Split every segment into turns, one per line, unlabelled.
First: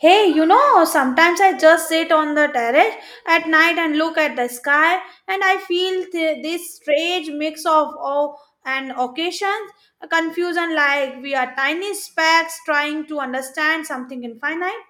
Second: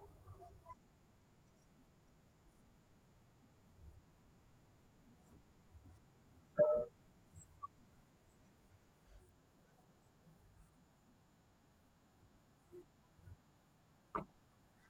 Hey, sometimes I just sit on the terrace at night and look at the sky, and I feel this strange mix of awe and occasions, a confusion like we are tiny specks trying to understand something infinite.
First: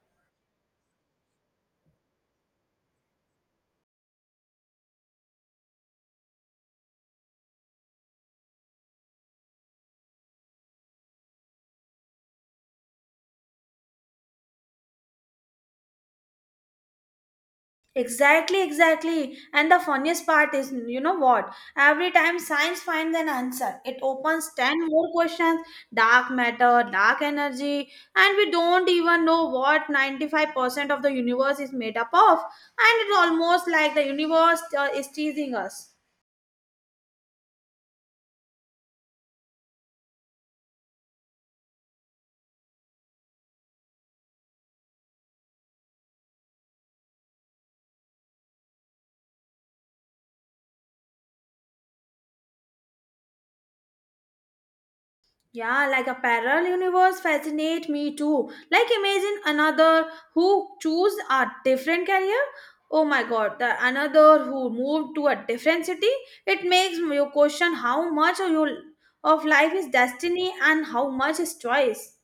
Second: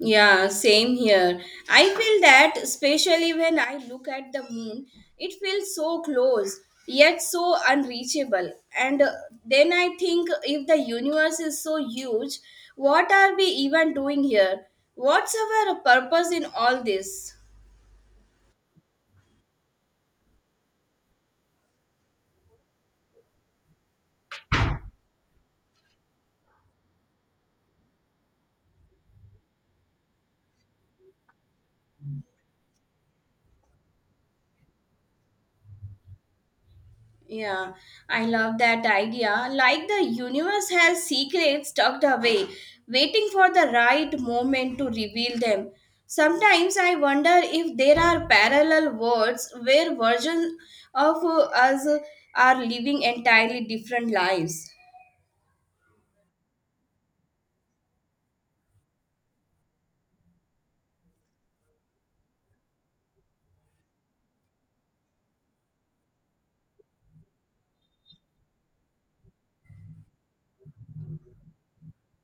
Yeah, same here. I feel that, especially when I look at the moon, it feels so close, yet so unreachable. And Then I think if the universe is so huge, what are we even doing here? What's our purpose in all this?
Exactly, exactly. And the funniest part is, you know what? Every time science finds an answer, it opens 10 more questions: dark matter, dark energy, and we don't even know what 95% of the universe is made up of. And it's almost like the universe is teasing us.
Yeah, I love that idea. Like the universe has secrets tucked away, waiting for the right moment to reveal them. Sometimes I wonder if there are parallel worlds where versions of us are living entirely different lives.
Yeah, like a parallel universe fascinate me too. Like imagine another who choose a different career. Oh my god, the another who moved to a different city. It makes you question how much of your of life is destiny and how much is choice.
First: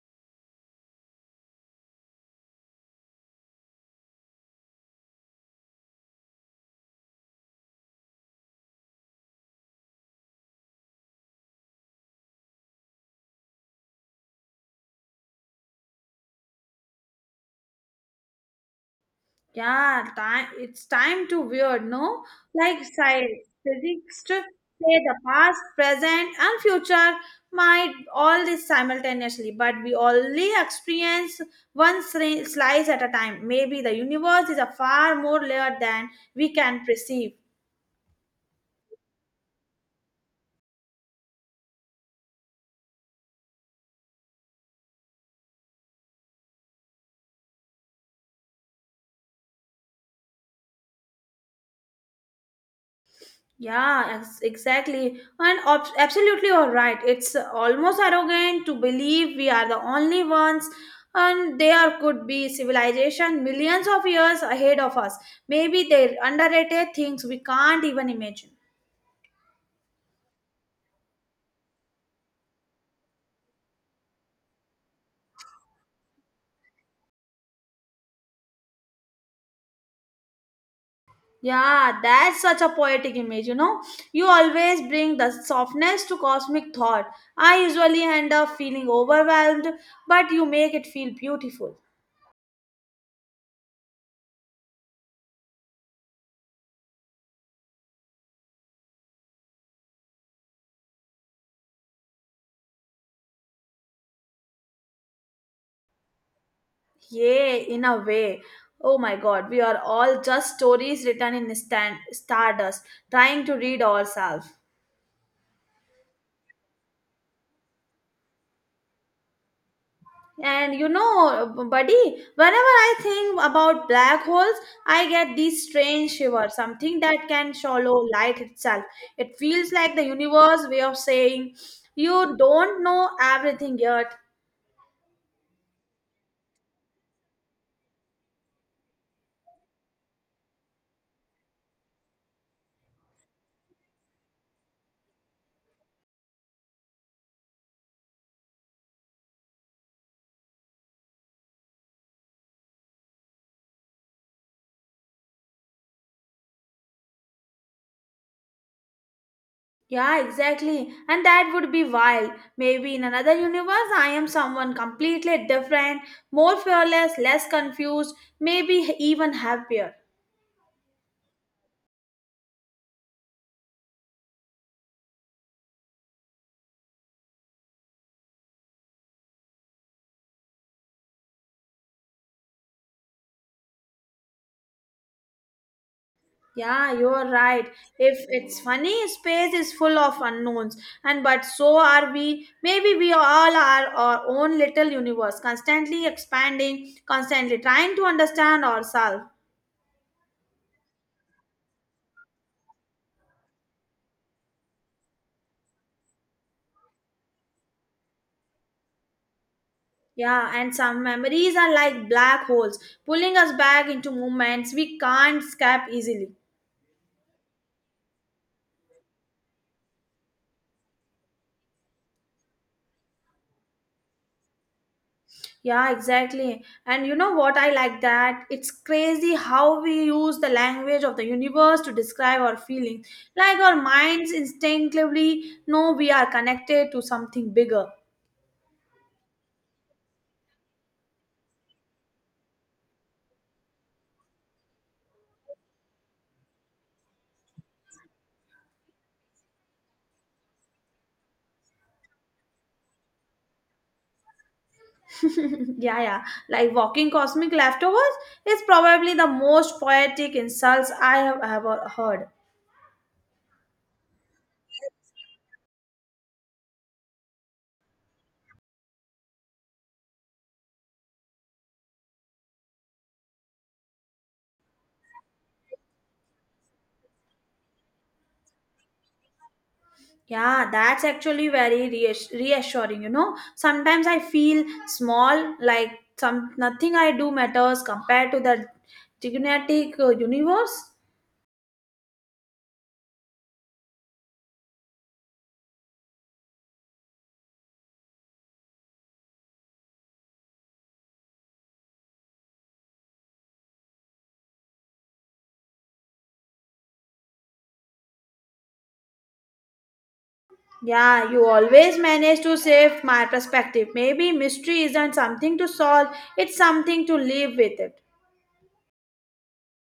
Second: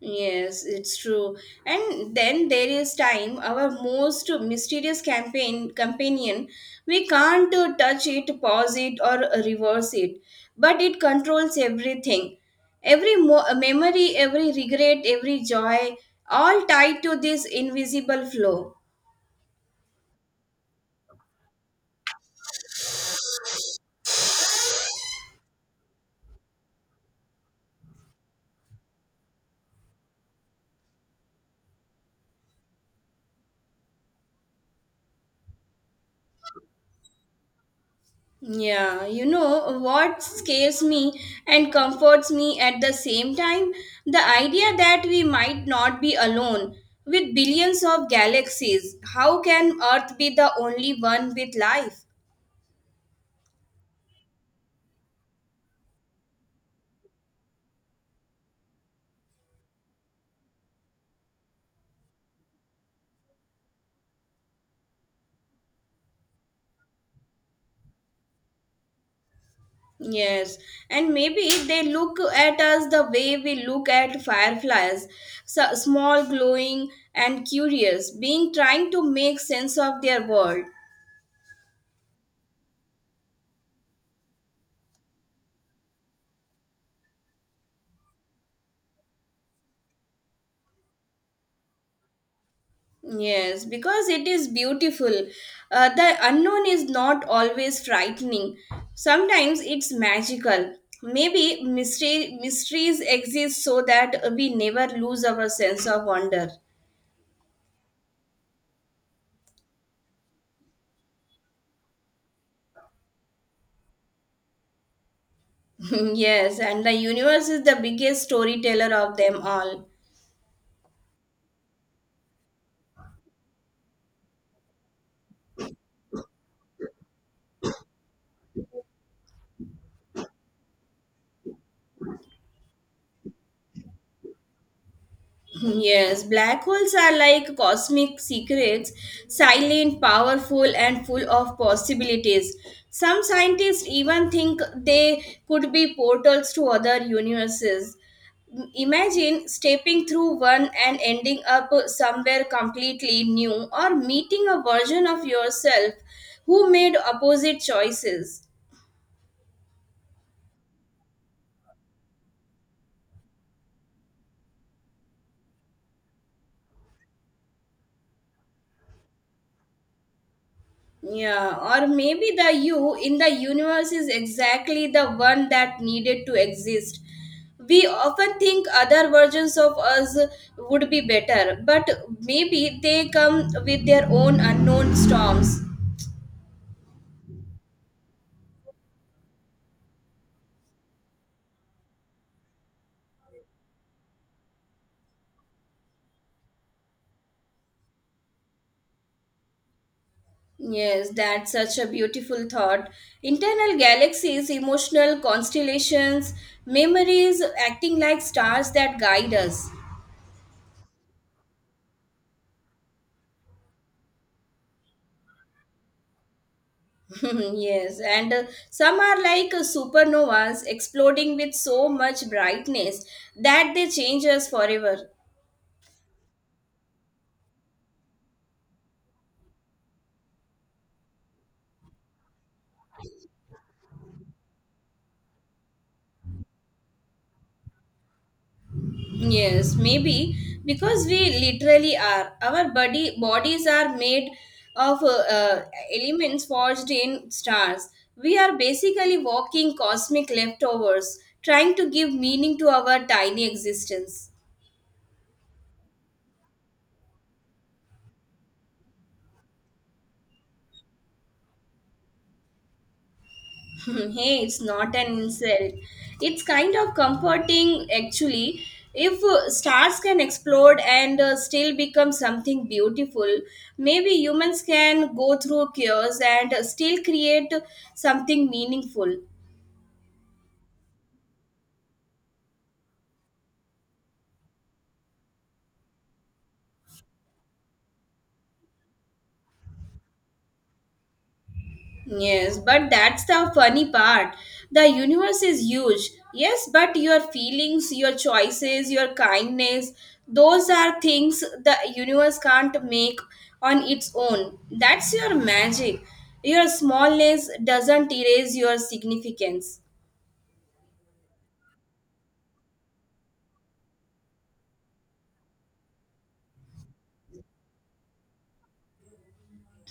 Yes, it's true. And then there is time, our most mysterious campaign companion. We can't touch it, pause it, or reverse it, but it controls everything. Every memory, every regret, every joy, all tied to this invisible flow.
Yeah, time it's time to weird, no? Like science, physics to say the past, present, and future might all this simultaneously, but we only experience one slice at a time. Maybe the universe is a far more layer than we can perceive.
Yeah, you know what scares me and comforts me at the same time? The idea that we might not be alone. With billions of galaxies, how can Earth be the only one with life?
Yeah, exactly. And absolutely, all right. It's almost arrogant to believe we are the only ones, and there could be civilization millions of years ahead of us. Maybe they underrated things we can't even imagine.
Yes, and maybe they look at us the way we look at fireflies, so small, glowing, and curious, being trying to make sense of their world.
Yeah, that's such a poetic image, you know. You always bring the softness to cosmic thought. I usually end up feeling overwhelmed, but you make it feel beautiful.
Yes, because it is beautiful. The unknown is not always frightening. Sometimes it's magical. Maybe mysteries exist so that we never lose our sense of wonder.
Yeah, in a way. Oh my god, we are all just stories written in stardust, trying to read ourselves.
Yes, and the universe is the biggest storyteller of them all.
And buddy, whenever I think about black holes, I get these strange shivers, something that can swallow light itself. It feels like the universe way of saying, "You don't know everything yet."
Yes, black holes are like cosmic secrets, silent, powerful, and full of possibilities. Some scientists even think they could be portals to other universes. Imagine stepping through one and ending up somewhere completely new, or meeting a version of yourself who made opposite choices.
Yeah, exactly. And that would be wild. Maybe in another universe, I am someone completely different, more fearless, less confused, maybe even happier.
Yeah, or maybe the you in the universe is exactly the one that needed to exist. We often think other versions of us would be better, but maybe they come with their own unknown storms.
Yeah, you are right. If it's funny, space is full of unknowns, and but so are we. Maybe we all are our own little universe, constantly expanding, constantly trying to understand ourselves.
Yes, that's such a beautiful thought. Internal galaxies, emotional constellations, memories acting like stars that guide us.
Yeah, and some memories are like black holes, pulling us back into moments we can't escape easily.
Yes, and some are like supernovas exploding with so much brightness that they change us forever.
Yeah, exactly. And you know what I like that? It's crazy how we use the language of the universe to describe our feelings. Like our minds instinctively know we are connected to something bigger.
Yes, maybe because we literally are. Our body bodies are made of elements forged in stars. We are basically walking cosmic leftovers, trying to give meaning to our tiny existence.
Yeah, yeah. Like walking cosmic leftovers is probably the most poetic insults I have ever heard.
Hey, it's not an insult. It's kind of comforting actually. If stars can explode and still become something beautiful, maybe humans can go through chaos and still create something meaningful.
Yeah, that's actually very reassuring. Sometimes I feel small, like some nothing I do matters compared to the gigantic universe.
Yes, but that's the funny part. The universe is huge. Yes, but your feelings, your choices, your kindness, those are things the universe can't make on its own. That's your magic. Your smallness doesn't erase your significance.
Yeah, you always manage to shift my perspective. Maybe mystery isn't something to solve; it's something to live with it.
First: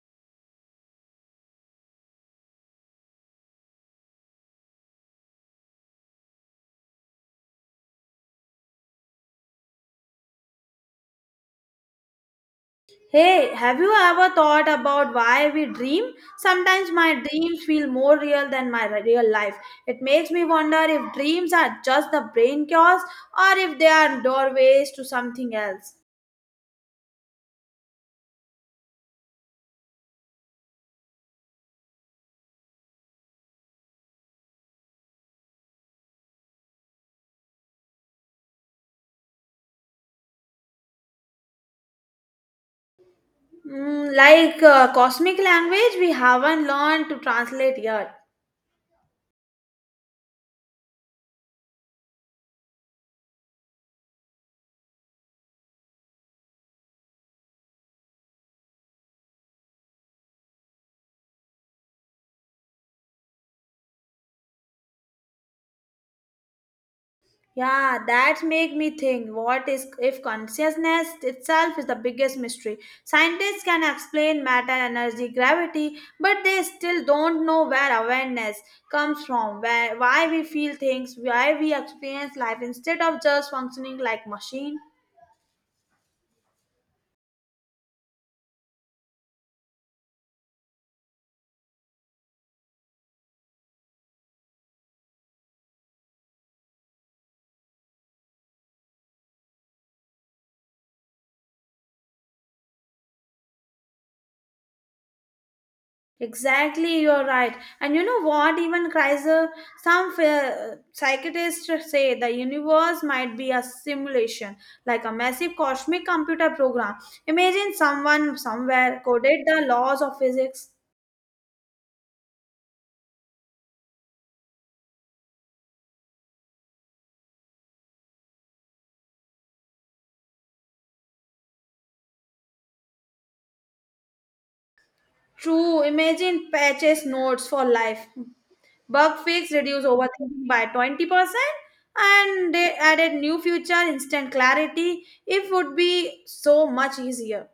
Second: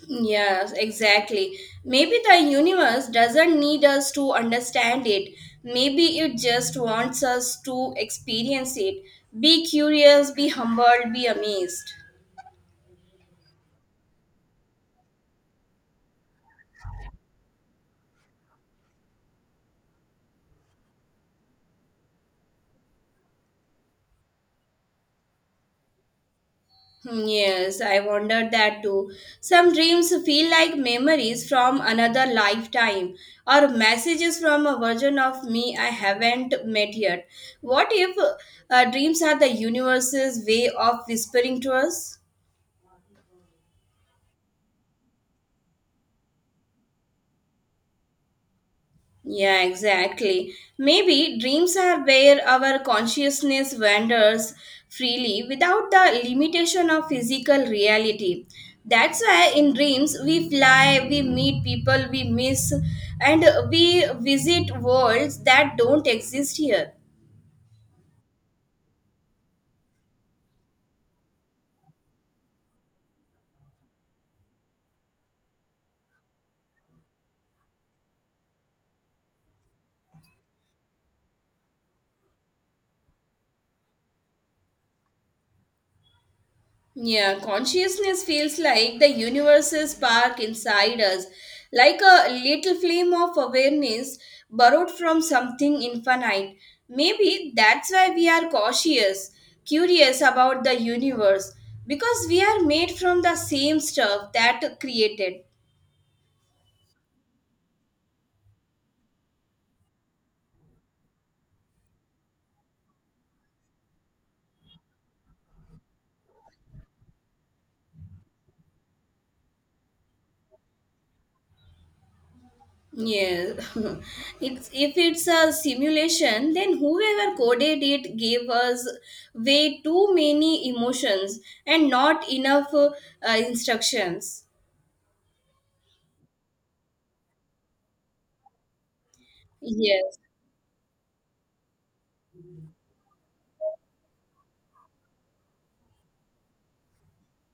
Yes, exactly. Maybe the universe doesn't need us to understand it. Maybe it just wants us to experience it. Be curious, be humbled, be amazed.
Hey, have you ever thought about why we dream? Sometimes my dreams feel more real than my real life. It makes me wonder if dreams are just the brain chaos or if they are doorways to something else.
Hmm, yes, I wondered that too. Some dreams feel like memories from another lifetime or messages from a version of me I haven't met yet. What if dreams are the universe's way of whispering to us?
Like cosmic language we haven't learned to translate yet.
Yeah, exactly. Maybe dreams are where our consciousness wanders freely without the limitation of physical reality. That's why in dreams we fly, we meet people we miss, and we visit worlds that don't exist here.
Yeah, that make me think what is if consciousness itself is the biggest mystery. Scientists can explain matter, energy, gravity, but they still don't know where awareness comes from, where why we feel things, why we experience life instead of just functioning like machine.
Yeah, consciousness feels like the universe's spark inside us, like a little flame of awareness borrowed from something infinite. Maybe that's why we are cautious, curious about the universe, because we are made from the same stuff that created.
Exactly, you're right. And you know what? Even Kaiser, some psychiatrists say the universe might be a simulation, like a massive cosmic computer program. Imagine someone somewhere coded the laws of physics.
Yes, if it's a simulation, then whoever coded it gave us way too many emotions and not enough instructions.
True, imagine patches notes for life. Bug fix reduce
Yes,
overthinking by 20%, and they added new future instant clarity. It would be so much easier.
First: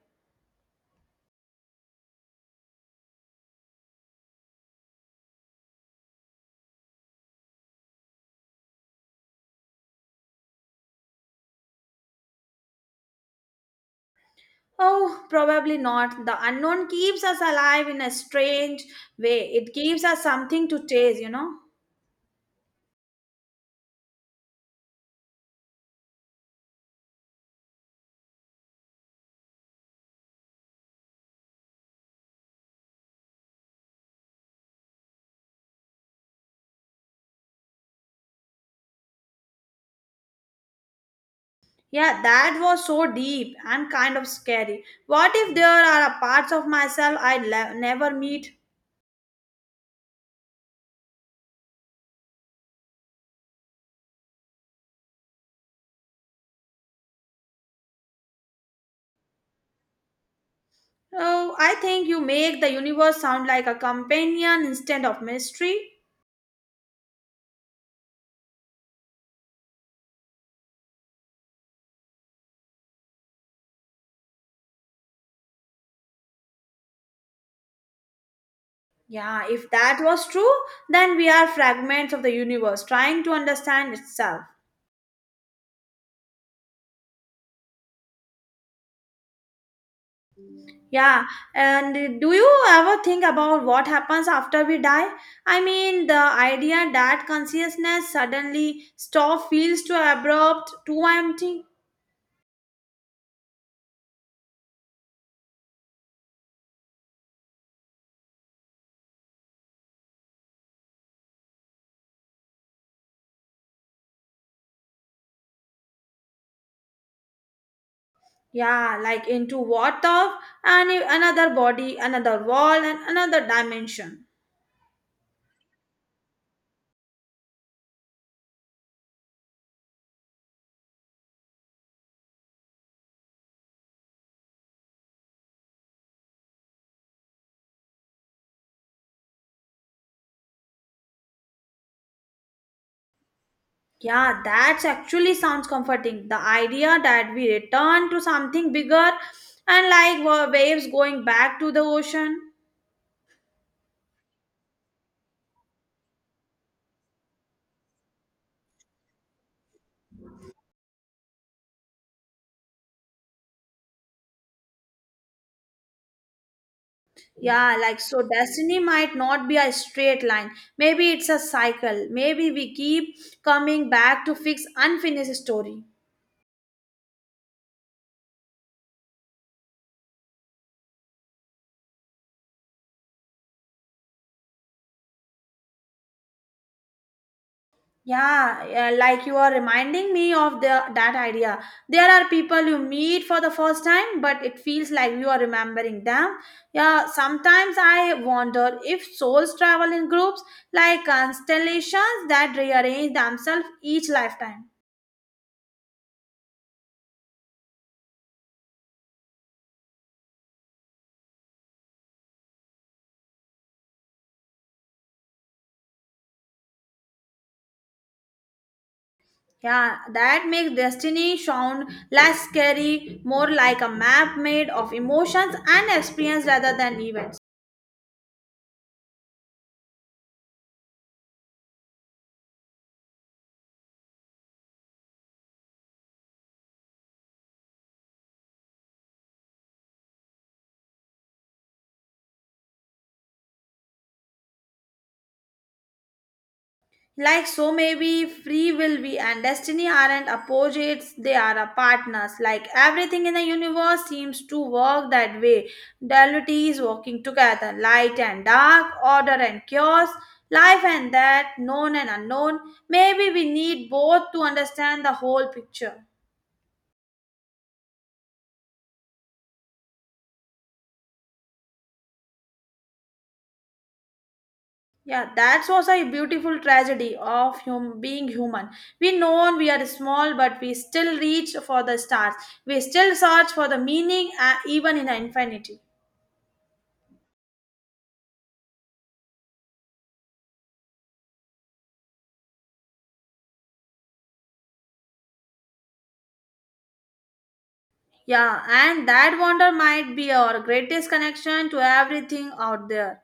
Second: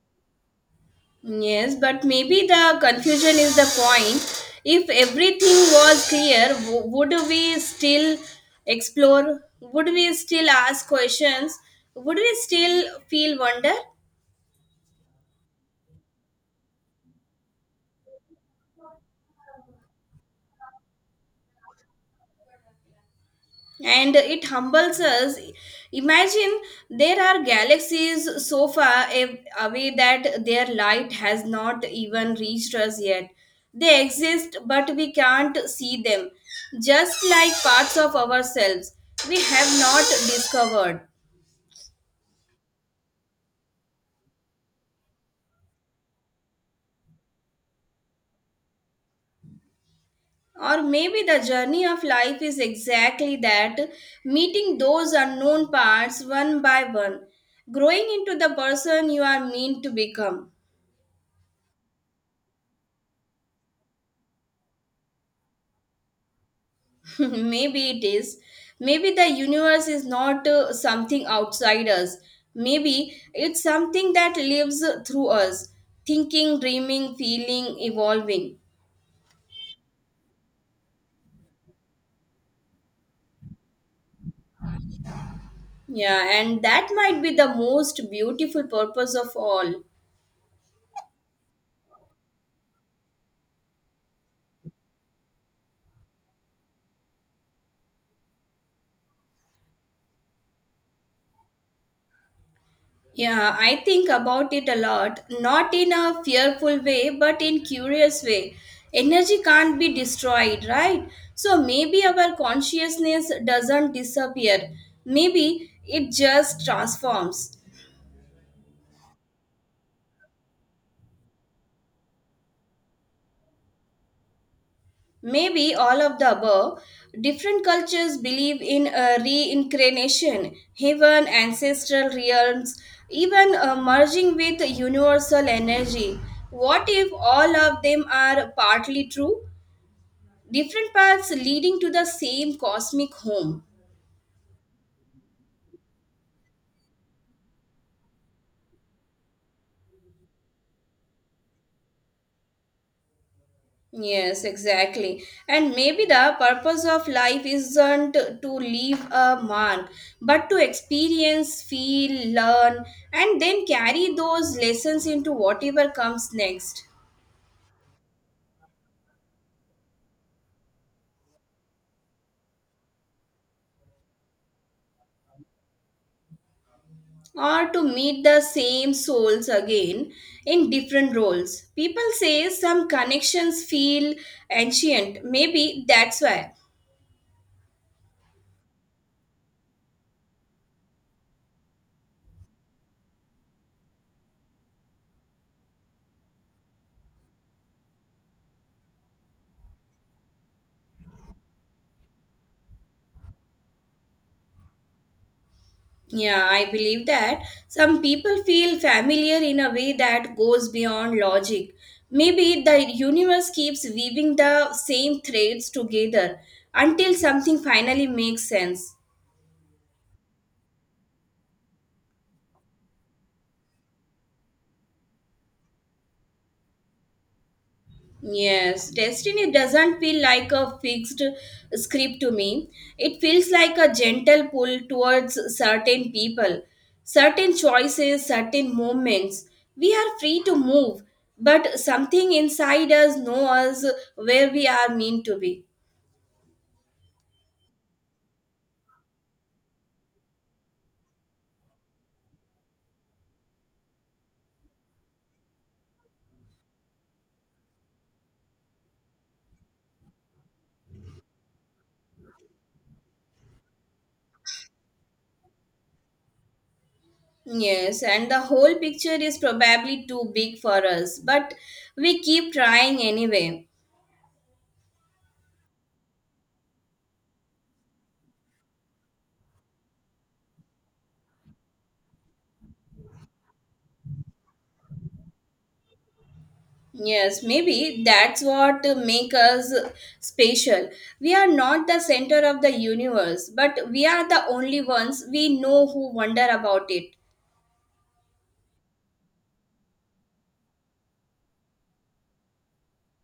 yes, but maybe the confusion is the point. If everything was clear, would we still explore? Would we still ask questions? Would we still feel wonder?
Oh, probably not. The unknown keeps us alive in a strange way. It gives us something to chase, you know?
And it humbles us. Imagine there are galaxies so far away that their light has not even reached us yet. They exist, but we can't see them, just like parts of ourselves we have not discovered.
Yeah, that was so deep and kind of scary. What if there are a parts of myself I never meet?
Or maybe the journey of life is exactly that, meeting those unknown parts one by one, growing into the person you are meant to become.
Oh, I think you make the universe sound like a companion instead of mystery.
Maybe it is. Maybe the universe is not something outside us. Maybe it's something that lives through us, thinking, dreaming, feeling, evolving.
Yeah, if that was true, then we are fragments of the universe trying to understand itself.
Yeah, and that might be the most beautiful purpose of all.
Yeah, and do you ever think about what happens after we die? I mean, the idea that consciousness suddenly stop feels too abrupt, too empty.
Yeah, I think about it a lot, not in a fearful way, but in curious way. Energy can't be destroyed, right? So maybe our consciousness doesn't disappear. Maybe it just transforms.
Yeah, like into what of and another body, another world, and another dimension.
Maybe all of the above. Different cultures believe in reincarnation, heaven, ancestral realms, even merging with universal energy. What if all of them are partly true? Different paths leading to the same cosmic home.
Yeah, that actually sounds comforting. The idea that we return to something bigger and like waves going back to the ocean.
Yes, exactly. And maybe the purpose of life isn't to leave a mark, but to experience, feel, learn, and then carry those lessons into whatever comes next.
Yeah, like so, destiny might not be a straight line. Maybe it's a cycle. Maybe we keep coming back to fix unfinished story.
Or to meet the same souls again in different roles. People say some connections feel ancient. Maybe that's why.
Yeah, yeah, like you are reminding me of the that idea. There are people you meet for the first time, but it feels like you are remembering them. Yeah, sometimes I wonder if souls travel in groups like constellations that rearrange themselves each lifetime.
Yeah, I believe that some people feel familiar in a way that goes beyond logic. Maybe the universe keeps weaving the same threads together until something finally makes sense.
Yeah, that makes destiny sound less scary, more like a map made of emotions and experience rather than events.
Yes, destiny doesn't feel like a fixed script to me. It feels like a gentle pull towards certain people, certain choices, certain moments. We are free to move, but something inside us knows where we are meant to be.
Like so, maybe free will be and destiny aren't opposites, they are a partners. Like everything in the universe seems to work that way. Duality is working together, light and dark, order and chaos, life and death, known and unknown. Maybe we need both to understand the whole picture.
Yes, and the whole picture is probably too big for us, but we keep trying anyway.
Yeah, that was a beautiful tragedy of being human. We know we are small, but we still reach for the stars. We still search for the meaning, even in infinity.
Yes, maybe that's what make us special. We are not the center of the universe, but we are the only ones we know who wonder about it.
Yeah, and that wonder might be our greatest connection to everything out there.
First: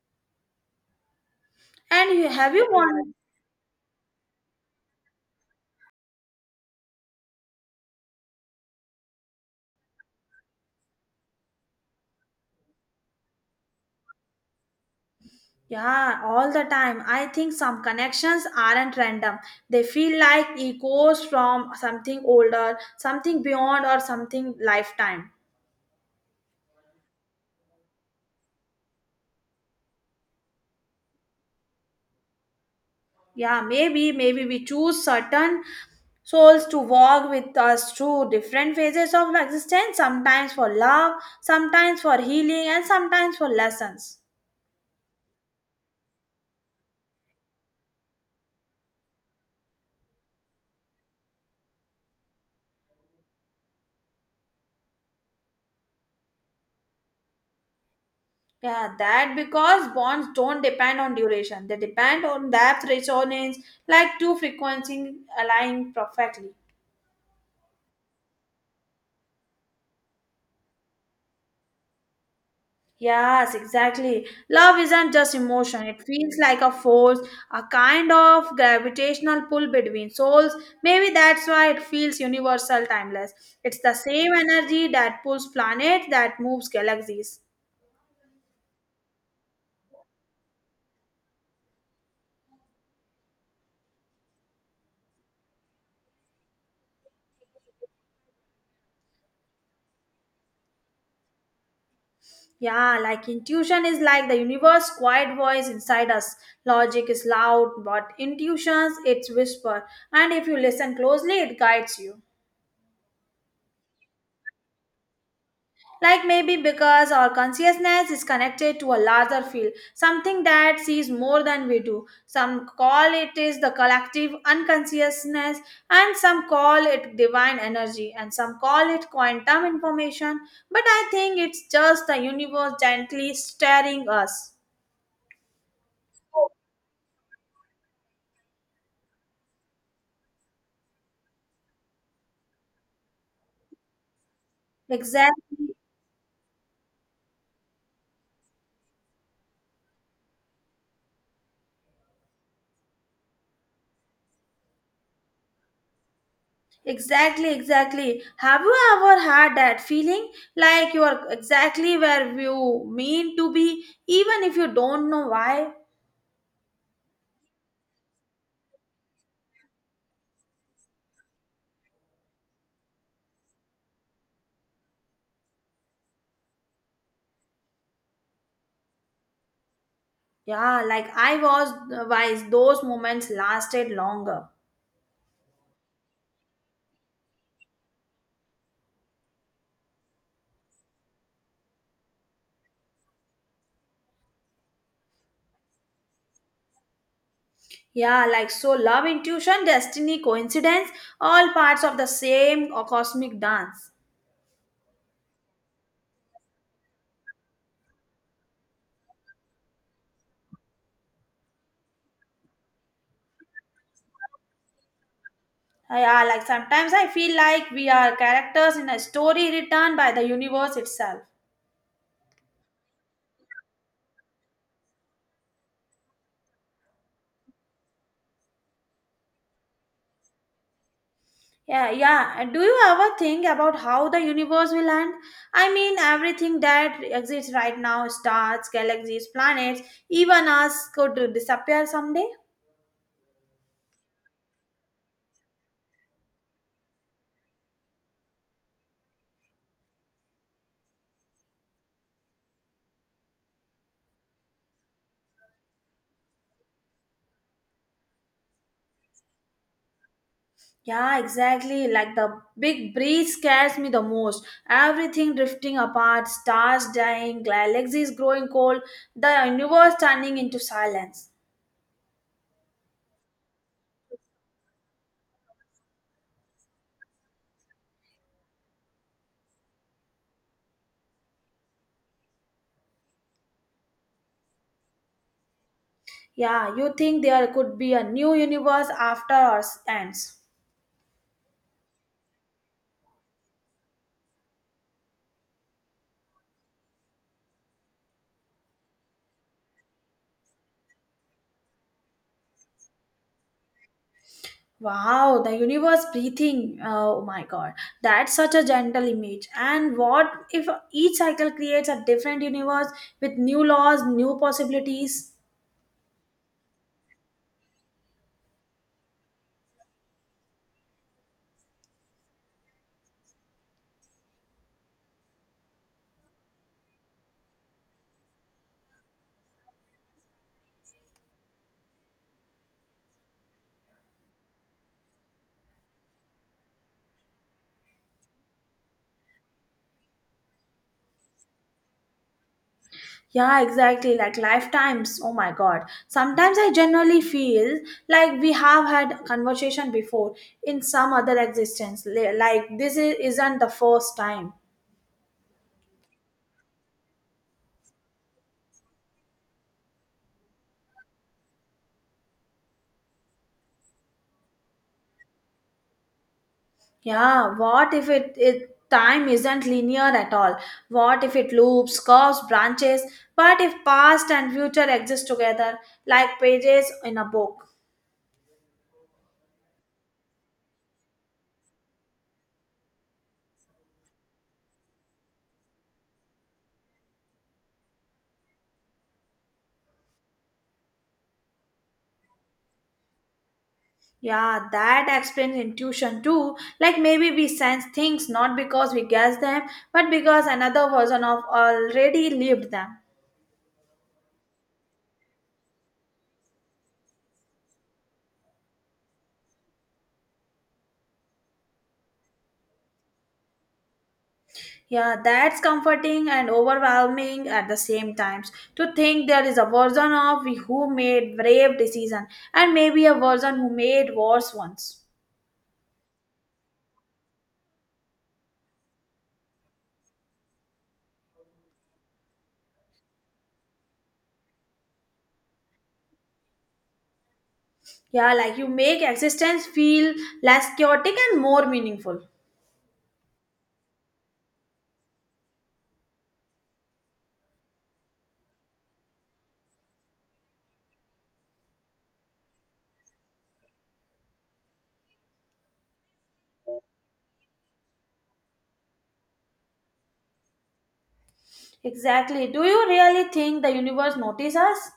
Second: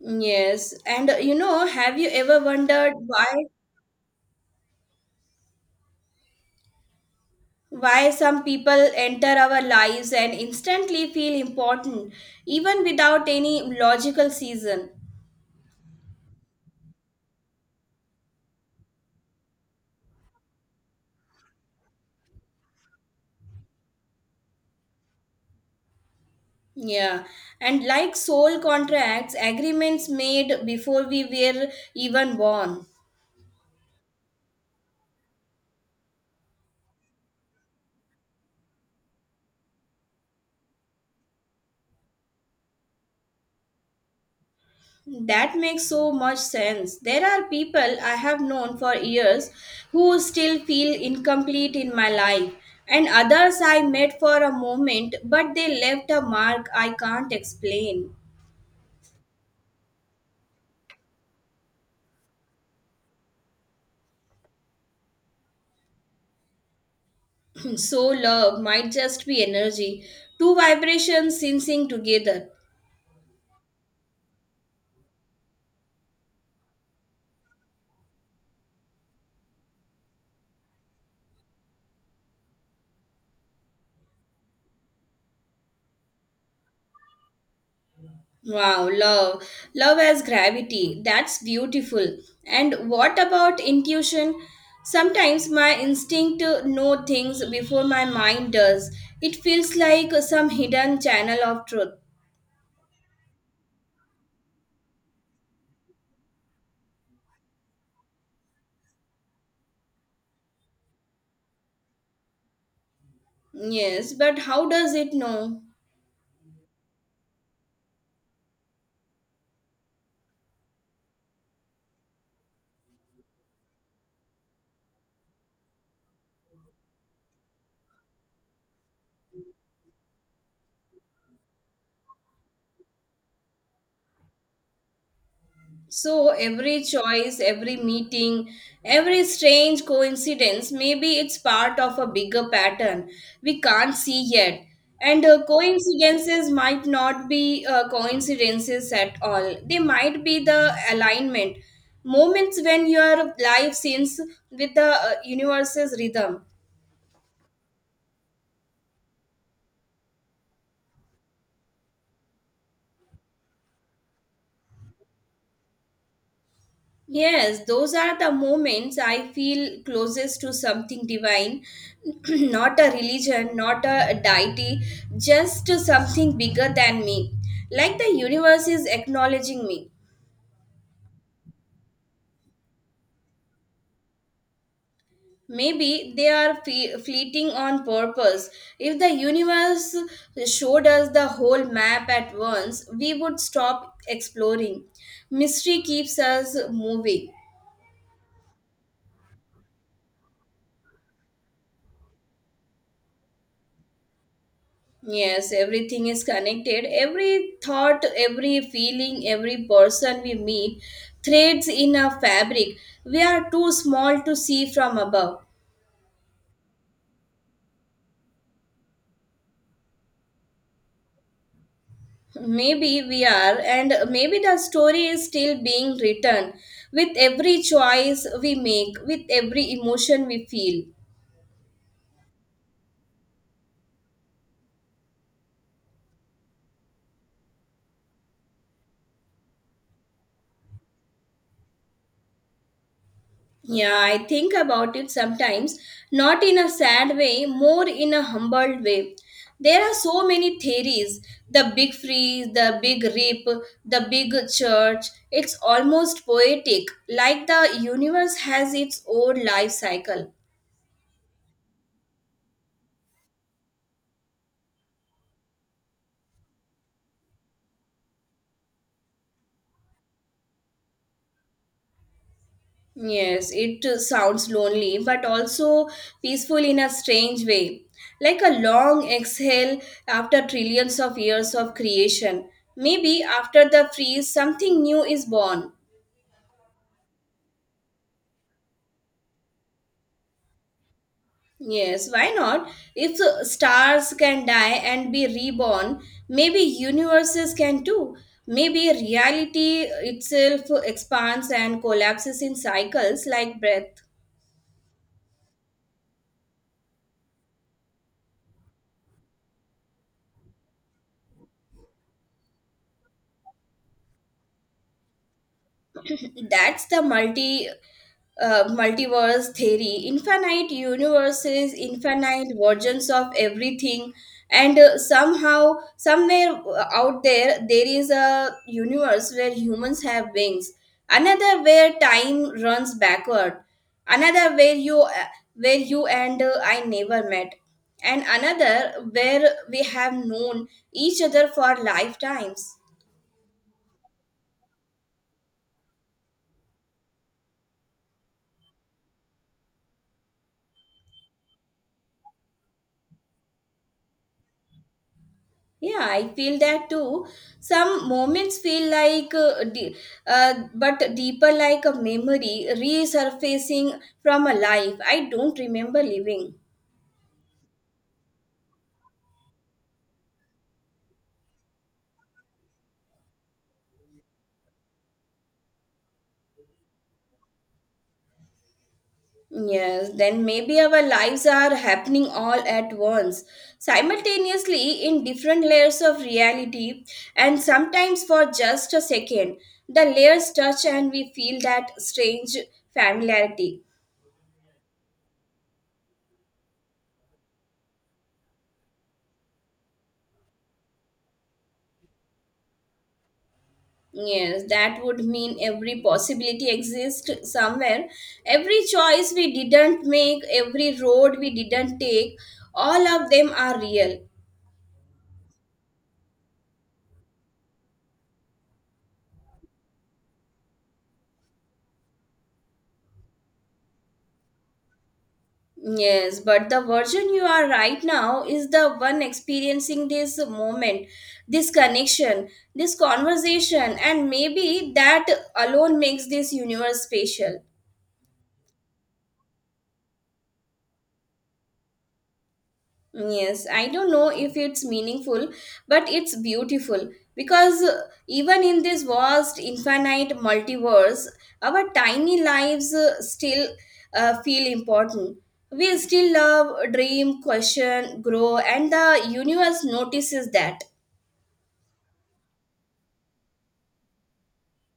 Yes, and you know, have you
And
ever
have you
wondered
wondered?
why some people enter our lives and instantly feel important even without any logical season?
Yeah, all the time. I think some connections aren't random. They feel like echoes from something older, something beyond, or something lifetime.
Yeah, and like soul contracts, agreements made before we were even born.
Yeah, maybe we choose certain souls to walk with us through different phases of existence, sometimes for love, sometimes for healing, and sometimes for lessons.
That makes so much sense. There are people I have known for years who still feel incomplete in my life, and others I met for a moment, but they left a mark I can't explain.
Yeah, that because bonds don't depend on duration, they depend on depth resonance, like two frequencies aligning perfectly.
So, love might just be energy, two vibrations syncing together.
Yes, exactly. Love isn't just emotion. It feels like a force, a kind of gravitational pull between souls. Maybe that's why it feels universal, timeless. It's the same energy that pulls planets, that moves galaxies.
Wow, love. Love as gravity. That's beautiful. And what about intuition? Sometimes my instinct know things before my mind does. It feels like some hidden channel of truth.
Yeah, like intuition is like the universe quiet voice inside us. Logic is loud, but intuitions it's whisper. And if you listen closely, it guides you.
Yes, but how does it know?
Like maybe because our consciousness is connected to a larger field, something that sees more than we do. Some call it is the collective unconsciousness, and some call it divine energy, and some call it quantum information. But I think it's just the universe gently staring us.
So every choice, every meeting, every strange coincidence, maybe it's part of a bigger pattern we can't see yet. And
Exactly.
coincidences might not be coincidences at all. They might be the alignment, moments when your life sings with the universe's rhythm.
Exactly, exactly. Have you ever had that feeling like you are exactly where you mean to be, even if you don't know why?
Yes, those are the moments I feel closest to something divine, not a religion, not a deity, just to something bigger than me. Like the universe is acknowledging me.
Yeah, like I was wise, those moments lasted longer.
Maybe they are fleeting on purpose. If the universe showed us the whole map at once, we would stop exploring. Mystery keeps us moving.
Yeah, like so love, intuition, destiny, coincidence, all parts of the same cosmic dance.
Yes, everything is connected. Every thought, every feeling, every person we meet threads in a fabric we are too small to see from above.
Yeah, like sometimes I feel like we are characters in a story written by the universe itself.
Maybe we are, and maybe the story is still being written with every choice we make, with every emotion we feel.
Yeah, yeah. And do you ever think about how the universe will end? I mean, everything that exists right now, stars, galaxies, planets, even us could disappear someday.
Yeah, I think about it sometimes, not in a sad way, more in a humbled way. There are so many theories: the big freeze, the big rip, the big church. It's almost poetic, like the universe has its own life cycle.
Yeah, exactly. Like the big breeze scares me the most. Everything drifting apart, stars dying, galaxies growing cold, the universe turning into silence.
Yes, it sounds lonely, but also peaceful in a strange way. Like a long exhale after trillions of years of creation. Maybe after the freeze, something new is born.
Yeah, you think there could be a new universe after ours ends.
Yes, why not? If the stars can die and be reborn, maybe universes can too. Maybe reality itself expands and collapses in cycles like breath.
Wow, the universe breathing. Oh my god, that's such a gentle image. And what if each cycle creates a different universe with new laws, new possibilities?
That's the multiverse theory, infinite universes, infinite versions of everything, and somehow, somewhere out there, there is a universe where humans have wings. Another where time runs backward. Another where you and I never met. And another where we have known each other for lifetimes.
Yeah, exactly. Like lifetimes. Oh my God. Sometimes I generally feel like we have had conversation before in some other existence. Like this is, isn't the first time.
Yeah, I feel that too. Some moments feel like, but deeper, like a memory resurfacing from a life I don't remember living.
Yeah. What if it time isn't linear at all? What if it loops, curves, branches? What if past and future exist together like pages in a book?
Yes, then maybe our lives are happening all at once, simultaneously in different layers of reality, and sometimes for just a second. The layers touch and we feel that strange familiarity.
Yeah, that explains intuition too. Like maybe we sense things not because we guess them, but because another version of already lived them.
Yes, that would mean every possibility exists somewhere. Every choice we didn't make, every road we didn't take, all of them are real.
Yeah, that's comforting and overwhelming at the same times. To think there is a version of we who made brave decision and maybe a version who made worse ones.
Yes, but the version you are right now is the one experiencing this moment, this connection, this conversation, and maybe that alone makes this universe special.
Yeah, like you make existence feel less chaotic and more meaningful.
Yes, I don't know if it's meaningful, but it's beautiful because even in this vast, infinite multiverse, our tiny lives still feel important. We still love, dream, question, grow, and the universe notices that.
Exactly. Do you really think the universe notices us?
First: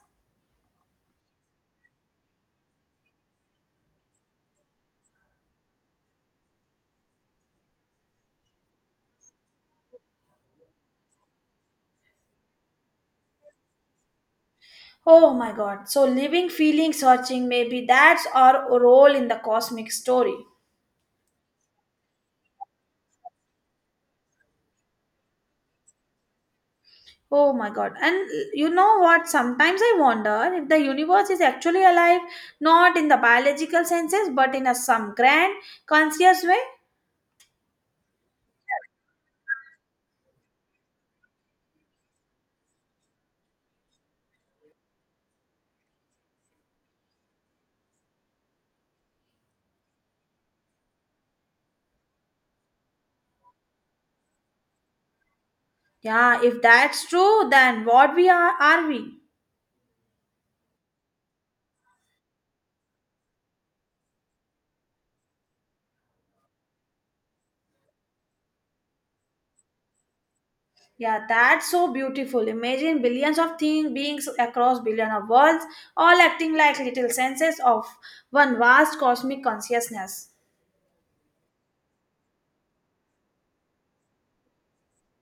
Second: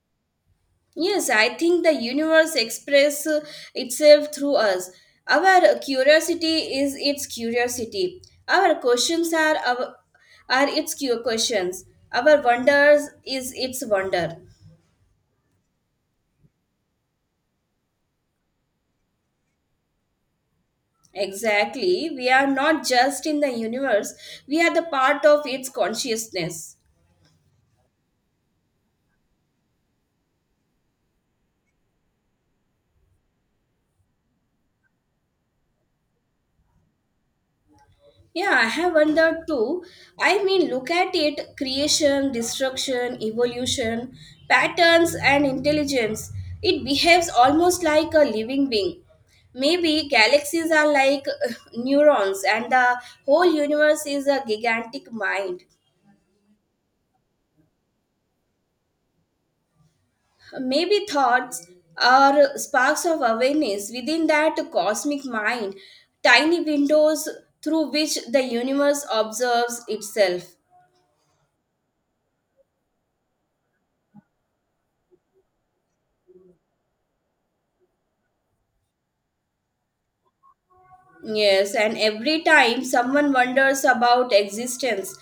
Yes, I think the universe express itself through us. Our curiosity is its curiosity. Our questions are its questions. Our wonders is its wonder.
Oh my god. So living, feeling, searching, maybe that's our role in the cosmic story.
Exactly. We are not just in the universe, we are the part of its consciousness.
Oh my god. And you know what? Sometimes I wonder if the universe is actually alive, not in the biological senses, but in a some grand conscious way.
Yeah, I have wondered too. I mean, look at it: creation, destruction, evolution, patterns, and intelligence. It behaves almost like a living being. Maybe galaxies are like neurons, and the whole universe is a gigantic mind.
Yeah, if that's true, then what we are we?
Maybe thoughts are sparks of awareness within that cosmic mind, tiny windows through which the universe observes itself.
Yeah, that's so beautiful. Imagine billions of things, beings across billion of worlds, all acting like little senses of one vast cosmic consciousness.
Yes, and every time someone wonders about existence,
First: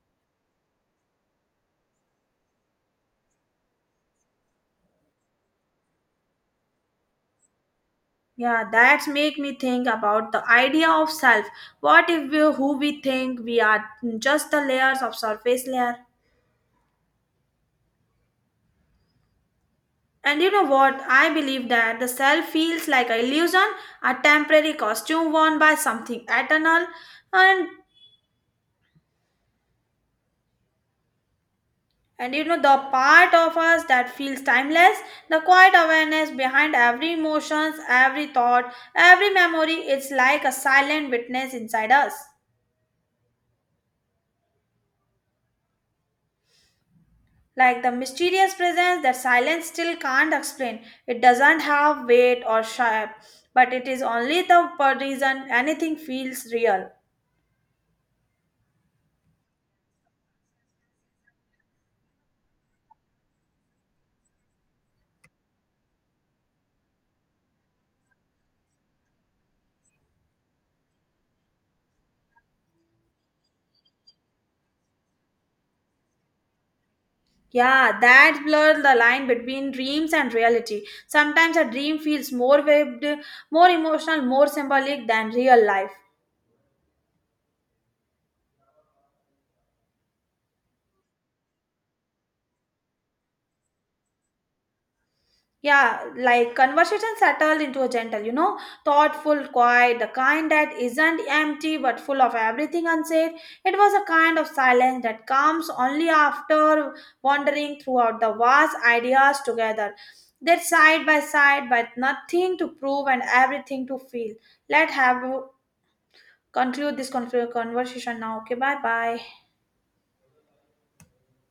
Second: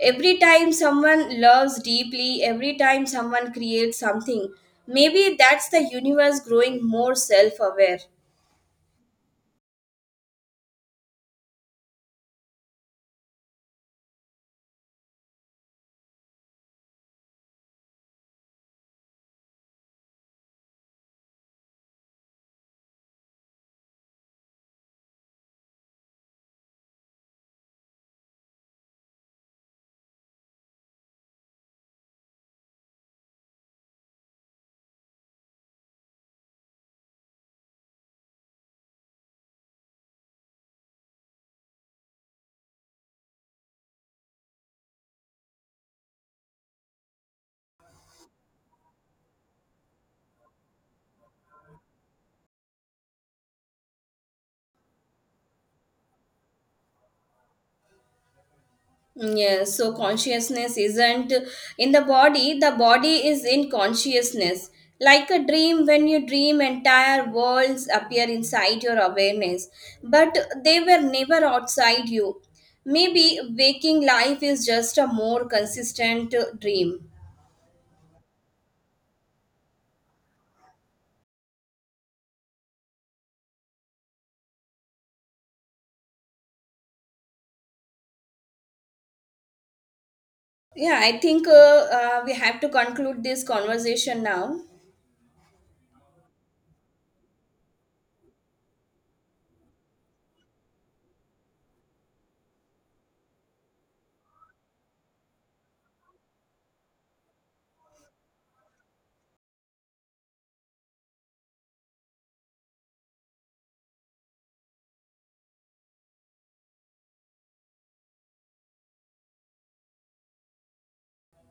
every time someone loves deeply, every time someone creates something, maybe that's the universe growing more self aware.
Yeah, that's make me think about the idea of self. What if we, who we think we are just the layers of surface layer? And you know what? I believe that the self feels like a illusion, a temporary costume worn by something eternal, and and you know the part of us that feels timeless, the quiet awareness behind every emotions, every thought, every memory. It's like a silent witness inside us. Like the mysterious presence that silence still can't explain. It doesn't have weight or shape, but it is only the reason anything feels real.
Mm, yes, so consciousness isn't in the body is in consciousness. Like a dream, when you dream, entire worlds appear inside your awareness, but they were never outside you. Maybe waking life is just a more consistent dream.
Yeah, that blurs the line between dreams and reality. Sometimes a dream feels more webbed, more emotional, more symbolic than real life.
Yeah, I think we have to conclude this conversation now.
Yeah, like conversation settled into a gentle, thoughtful, quiet, the kind that isn't empty but full of everything unsaid. It was a kind of silence that comes only after wandering throughout the vast ideas together. They're side by side, but nothing to prove and everything to feel. Let have conclude this conversation now. Okay, bye bye.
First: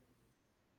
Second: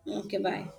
Okay, bye.